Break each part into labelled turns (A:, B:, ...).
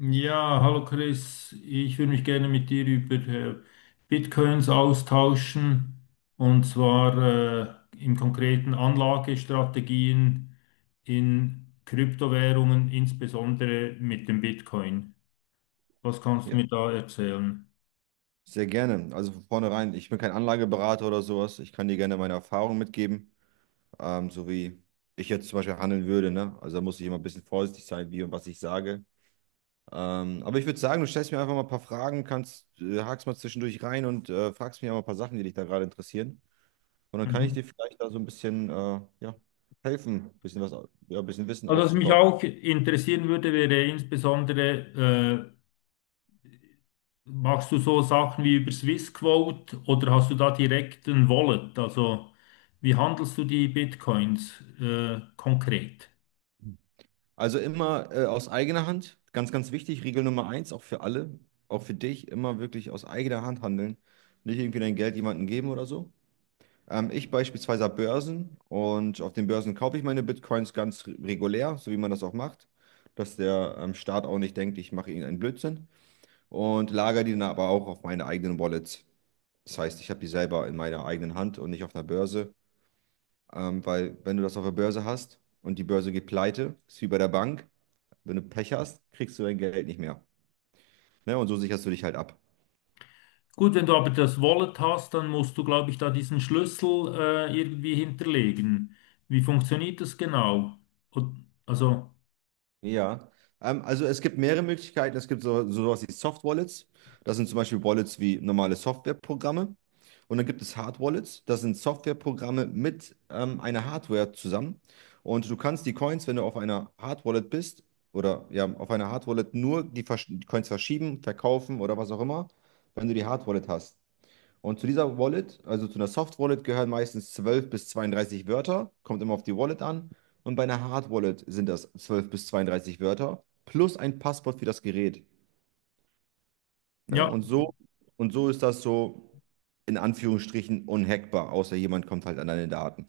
A: Ja, hallo Chris, ich würde mich gerne mit dir über Bitcoins austauschen, und zwar im konkreten Anlagestrategien in Kryptowährungen, insbesondere mit dem Bitcoin. Was kannst du
B: Ja,
A: mir da erzählen?
B: sehr gerne. Also von vornherein, ich bin kein Anlageberater oder sowas. Ich kann dir gerne meine Erfahrungen mitgeben, so wie ich jetzt zum Beispiel handeln würde. Ne? Also da muss ich immer ein bisschen vorsichtig sein, wie und was ich sage. Aber ich würde sagen, du stellst mir einfach mal ein paar Fragen, kannst, hakst mal zwischendurch rein und fragst mich auch mal ein paar Sachen, die dich da gerade interessieren. Und dann kann ich
A: Mhm.
B: dir vielleicht da so ein bisschen ja, helfen, ein bisschen was, ja, ein bisschen Wissen
A: Also was mich
B: aufzubauen.
A: auch interessieren würde, wäre insbesondere: Machst du so Sachen wie über Swissquote oder hast du da direkt ein Wallet? Also wie handelst du die Bitcoins konkret?
B: Also immer aus eigener Hand, ganz, ganz wichtig, Regel Nummer eins, auch für alle, auch für dich, immer wirklich aus eigener Hand handeln. Nicht irgendwie dein Geld jemandem geben oder so. Ich beispielsweise habe Börsen und auf den Börsen kaufe ich meine Bitcoins ganz regulär, so wie man das auch macht, dass der Staat auch nicht denkt, ich mache irgendeinen Blödsinn, und lagere die dann aber auch auf meine eigenen Wallets. Das heißt, ich habe die selber in meiner eigenen Hand und nicht auf einer Börse, weil wenn du das auf der Börse hast und die Börse geht pleite, ist wie bei der Bank. Wenn du Pech hast, kriegst du dein Geld nicht mehr. Ne? Und so sicherst du dich halt ab.
A: Gut, wenn du aber das Wallet hast, dann musst du, glaube ich, da diesen Schlüssel irgendwie hinterlegen. Wie funktioniert das genau? Und, also
B: Ja. Also es gibt mehrere Möglichkeiten. Es gibt sowas wie Soft Wallets. Das sind zum Beispiel Wallets wie normale Softwareprogramme. Und dann gibt es Hard Wallets. Das sind Softwareprogramme mit einer Hardware zusammen. Und du kannst die Coins, wenn du auf einer Hard Wallet bist, oder ja, auf einer Hard Wallet nur die Coins verschieben, verkaufen oder was auch immer, wenn du die Hard Wallet hast. Und zu dieser Wallet, also zu einer Soft Wallet, gehören meistens 12 bis 32 Wörter, kommt immer auf die Wallet an. Und bei einer Hard Wallet sind das 12 bis 32 Wörter plus ein Passwort für das Gerät. Ne?
A: ja,
B: Und so ist das so in Anführungsstrichen unhackbar, außer jemand kommt halt an deine Daten.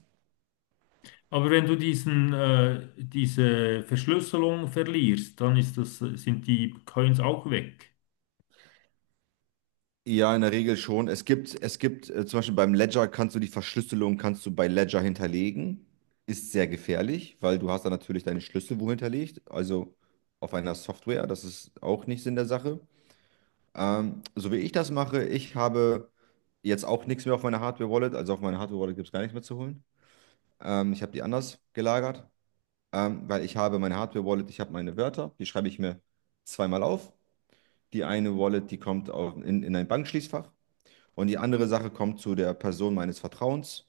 A: aber wenn du diese Verschlüsselung verlierst, sind die Coins auch weg.
B: Ja, in der Regel schon. Es gibt zum Beispiel beim Ledger kannst du die Verschlüsselung kannst du bei Ledger hinterlegen. Ist sehr gefährlich, weil du hast dann natürlich deine Schlüssel wo hinterlegt, also auf einer Software. Das ist auch nicht Sinn der Sache. So wie ich das mache, ich habe jetzt auch nichts mehr auf meiner Hardware-Wallet. Also auf meiner Hardware-Wallet gibt es gar nichts mehr zu holen. Ich habe die anders gelagert, weil ich habe meine Hardware-Wallet, ich habe meine Wörter, die schreibe ich mir zweimal auf. Die eine Wallet, die kommt auf, in ein Bankschließfach. Und die andere Sache kommt zu der Person meines Vertrauens,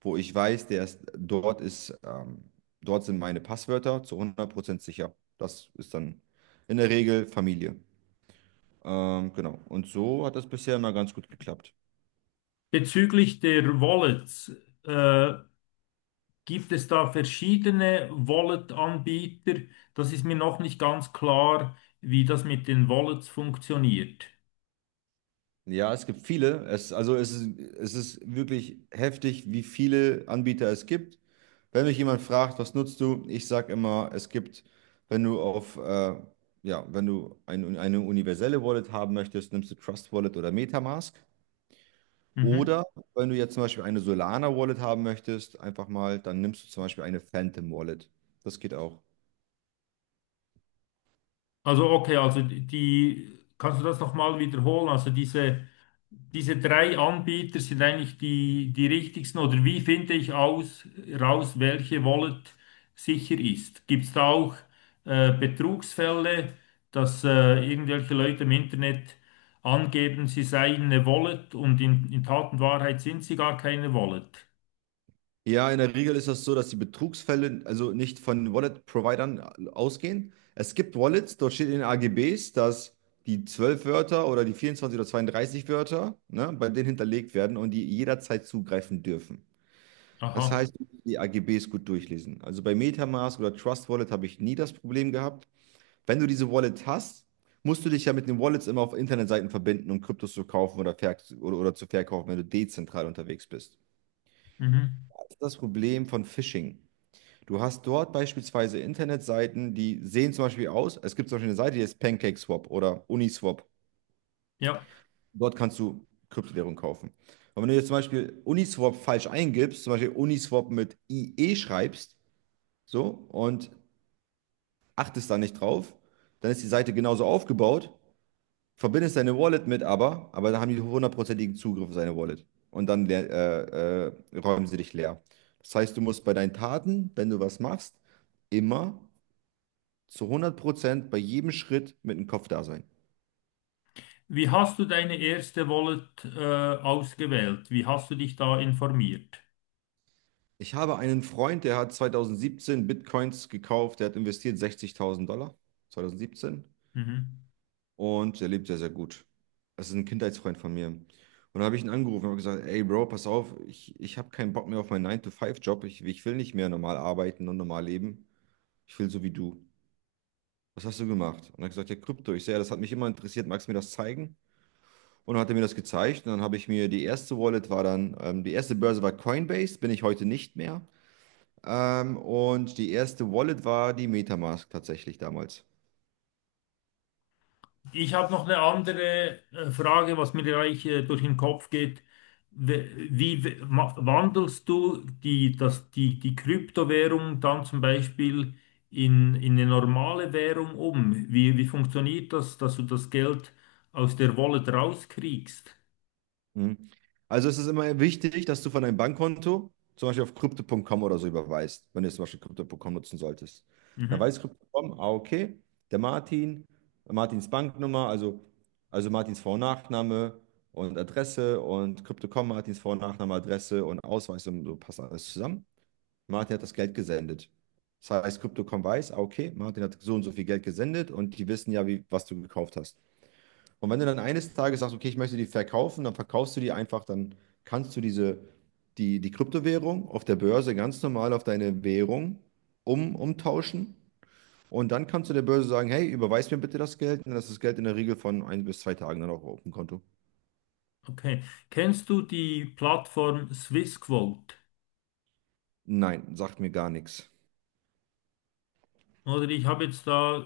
B: wo ich weiß, der ist, dort sind meine Passwörter zu 100% sicher. Das ist dann in der Regel Familie. Genau. Und so hat das bisher immer ganz gut geklappt.
A: Bezüglich der Wallets. Äh, Gibt es da verschiedene Wallet-Anbieter? Das ist mir noch nicht ganz klar, wie das mit den Wallets funktioniert.
B: Ja, es gibt viele. Es, also es ist wirklich heftig, wie viele Anbieter es gibt. Wenn mich jemand fragt, was nutzt du? Ich sage immer, es gibt, wenn du auf, ja, wenn du ein, eine universelle Wallet haben möchtest, nimmst du Trust Wallet oder MetaMask.
A: Mhm.
B: Oder wenn du jetzt zum Beispiel eine Solana Wallet haben möchtest, einfach mal, dann nimmst du zum Beispiel eine Phantom Wallet. Das geht auch.
A: Also okay, also kannst du das nochmal wiederholen? Also diese diese drei Anbieter sind eigentlich die richtigsten. Oder wie finde ich raus, welche Wallet sicher ist? Gibt es da auch Betrugsfälle, dass irgendwelche Leute im Internet angeben, sie seien eine Wallet und in Tat und Wahrheit sind sie gar keine Wallet?
B: Ja, in der Regel ist das so, dass die Betrugsfälle also nicht von Wallet-Providern ausgehen. Es gibt Wallets, dort steht in den AGBs, dass die 12 Wörter oder die 24 oder 32 Wörter, ne, bei denen hinterlegt werden und die jederzeit zugreifen dürfen. Das
A: Aha.
B: heißt, die AGBs gut durchlesen. Also bei MetaMask oder Trust Wallet habe ich nie das Problem gehabt. Wenn du diese Wallet hast, musst du dich ja mit den Wallets immer auf Internetseiten verbinden, um Kryptos zu kaufen oder, oder zu verkaufen, wenn du dezentral unterwegs bist.
A: Mhm.
B: Das ist das Problem von Phishing. Du hast dort beispielsweise Internetseiten, die sehen zum Beispiel aus, es gibt zum Beispiel eine Seite, die heißt PancakeSwap oder Uniswap.
A: Ja.
B: Dort kannst du Kryptowährung kaufen. Und wenn du jetzt zum Beispiel Uniswap falsch eingibst, zum Beispiel Uniswap mit IE schreibst, so, und achtest da nicht drauf, dann ist die Seite genauso aufgebaut, verbindest deine Wallet mit, aber dann haben die hundertprozentigen Zugriff auf deine Wallet. Und dann räumen sie dich leer. Das heißt, du musst bei deinen Taten, wenn du was machst, immer zu 100% bei jedem Schritt mit dem Kopf da sein.
A: Wie hast du deine erste Wallet ausgewählt? Wie hast du dich da informiert?
B: Ich habe einen Freund, der hat 2017 Bitcoins gekauft, der hat investiert 60.000 Dollar, 2017.
A: Mhm.
B: Und der lebt sehr, sehr gut. Das ist ein Kindheitsfreund von mir. Und da habe ich ihn angerufen und habe gesagt, ey Bro, pass auf, ich habe keinen Bock mehr auf meinen nine to five job. Ich will nicht mehr normal arbeiten und normal leben. Ich will so wie du. Was hast du gemacht? Und er hat gesagt, ja, Krypto. Ich sehe, ja, das hat mich immer interessiert. Magst du mir das zeigen? Und dann hat er mir das gezeigt. Und dann habe ich mir die erste Wallet war dann, die erste Börse war Coinbase, bin ich heute nicht mehr. Und die erste Wallet war die Metamask tatsächlich damals.
A: Ich habe noch eine andere Frage, was mir gleich durch den Kopf geht. Wandelst du die Kryptowährung dann zum Beispiel in eine normale Währung um? Wie funktioniert das, dass du das Geld aus der Wallet rauskriegst?
B: Mhm. Also es ist immer wichtig, dass du von deinem Bankkonto zum Beispiel auf crypto.com oder so überweist, wenn du jetzt zum Beispiel crypto.com nutzen solltest. Dann
A: Mhm,
B: weiß crypto.com, ah, okay, der Martin, Martins Banknummer, also Martins Vor- und Nachname und Adresse und crypto.com, Martins Vor- und Nachname, Adresse und Ausweis und so passt alles zusammen. Martin hat das Geld gesendet. Das heißt, crypto.com weiß, ah, okay, Martin hat so und so viel Geld gesendet und die wissen ja, wie, was du gekauft hast. Und wenn du dann eines Tages sagst, okay, ich möchte die verkaufen, dann verkaufst du die einfach, dann kannst du diese, die, die Kryptowährung auf der Börse ganz normal auf deine Währung um, umtauschen. Und dann kannst du der Börse sagen, hey, überweis mir bitte das Geld. Und dann ist das Geld in der Regel von ein bis zwei Tagen dann auch auf dem Konto.
A: okay. Kennst du die Plattform SwissQuote?
B: Nein, sagt mir gar nichts.
A: Oder ich habe jetzt da,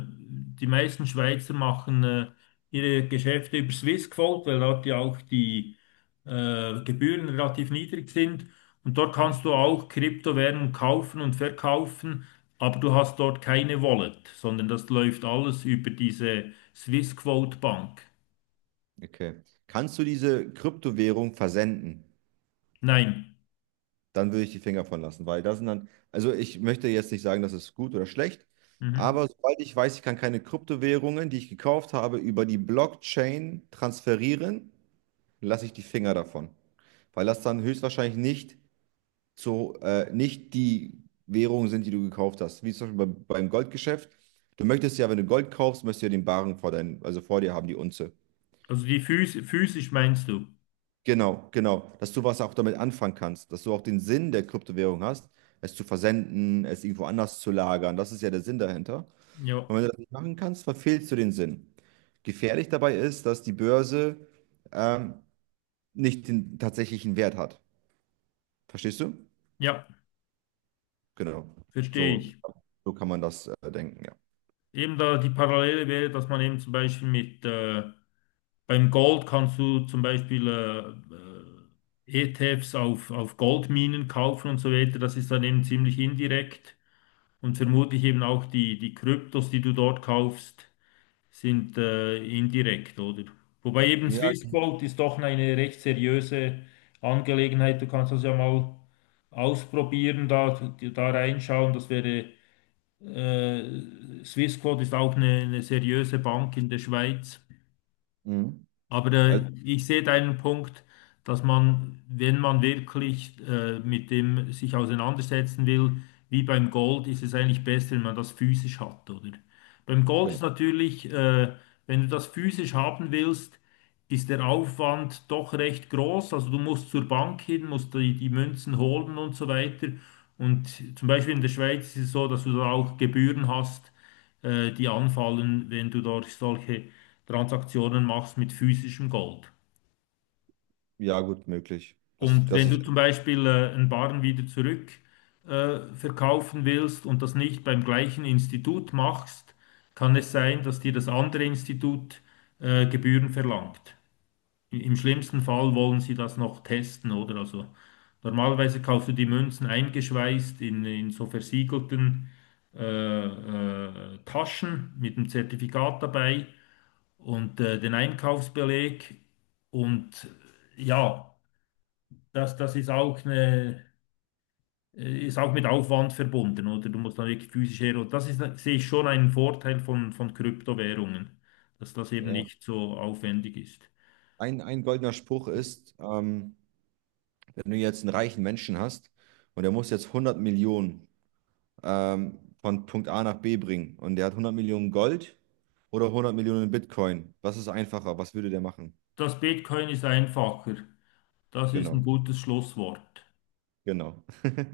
A: die meisten Schweizer machen ihre Geschäfte über Swissquote, weil dort ja auch die Gebühren relativ niedrig sind. Und dort kannst du auch Kryptowährungen kaufen und verkaufen, aber du hast dort keine Wallet, sondern das läuft alles über diese Swissquote Bank.
B: Okay. Kannst du diese Kryptowährung versenden?
A: Nein.
B: Dann würde ich die Finger von lassen, weil das sind dann, also ich möchte jetzt nicht sagen, das ist gut oder schlecht,
A: Mhm.
B: aber sobald ich weiß, ich kann keine Kryptowährungen, die ich gekauft habe, über die Blockchain transferieren, lasse ich die Finger davon, weil das dann höchstwahrscheinlich nicht zu, nicht die Währungen sind, die du gekauft hast, wie zum Beispiel bei, beim Goldgeschäft. Du möchtest ja, wenn du Gold kaufst, möchtest du ja den Barren vor dein, also vor dir haben, die Unze.
A: Also die physisch meinst du?
B: Genau, genau. Dass du was auch damit anfangen kannst, dass du auch den Sinn der Kryptowährung hast, es zu versenden, es irgendwo anders zu lagern. Das ist ja der Sinn dahinter.
A: Ja,
B: Und wenn du das nicht machen kannst, verfehlst du den Sinn. Gefährlich dabei ist, dass die Börse ähm, nicht den tatsächlichen Wert hat. Verstehst du?
A: ja,
B: Genau.
A: verstehe
B: So,
A: ich.
B: so kann man das denken, ja.
A: Eben da die Parallele wäre, dass man eben zum Beispiel mit beim Gold kannst du zum Beispiel ETFs auf Goldminen kaufen und so weiter. Das ist dann eben ziemlich indirekt. Und vermutlich eben auch die Kryptos, die du dort kaufst, sind indirekt, oder? Wobei eben
B: Ja,
A: Swiss Gold ist doch eine recht seriöse Angelegenheit. Du kannst das ja mal ausprobieren, da reinschauen. Das wäre, Swissquote ist auch eine seriöse Bank in der Schweiz.
B: mhm.
A: Aber
B: Also,
A: ich sehe deinen Punkt, dass man, wenn man wirklich mit dem sich auseinandersetzen will, wie beim Gold, ist es eigentlich besser, wenn man das physisch hat, oder? Beim Gold
B: genau.
A: ist natürlich, wenn du das physisch haben willst, ist der Aufwand doch recht groß. Also du musst zur Bank hin, musst die Münzen holen und so weiter. Und zum Beispiel in der Schweiz ist es so, dass du da auch Gebühren hast, die anfallen, wenn du dort solche Transaktionen machst mit physischem Gold.
B: Ja, gut, möglich. Das,
A: Und
B: das
A: wenn
B: ist,
A: du zum Beispiel einen Barren wieder zurück verkaufen willst und das nicht beim gleichen Institut machst, kann es sein, dass dir das andere Institut Gebühren verlangt. Im schlimmsten Fall wollen sie das noch testen, oder? Also normalerweise kaufst du die Münzen eingeschweißt in so versiegelten äh, Taschen mit einem Zertifikat dabei und den Einkaufsbeleg und ja, das, das ist auch ist auch mit Aufwand verbunden, oder? Du musst dann wirklich physisch her. Und das ist, sehe ich schon einen Vorteil von Kryptowährungen, dass das eben
B: ja.
A: nicht so aufwendig ist.
B: Ein goldener Spruch ist, wenn du jetzt einen reichen Menschen hast und der muss jetzt 100 Millionen von Punkt A nach B bringen und der hat 100 Millionen Gold oder 100 Millionen Bitcoin, was ist einfacher? Was würde der machen?
A: Das Bitcoin ist einfacher. Das ist ein
B: Genau,
A: gutes Schlusswort.
B: genau.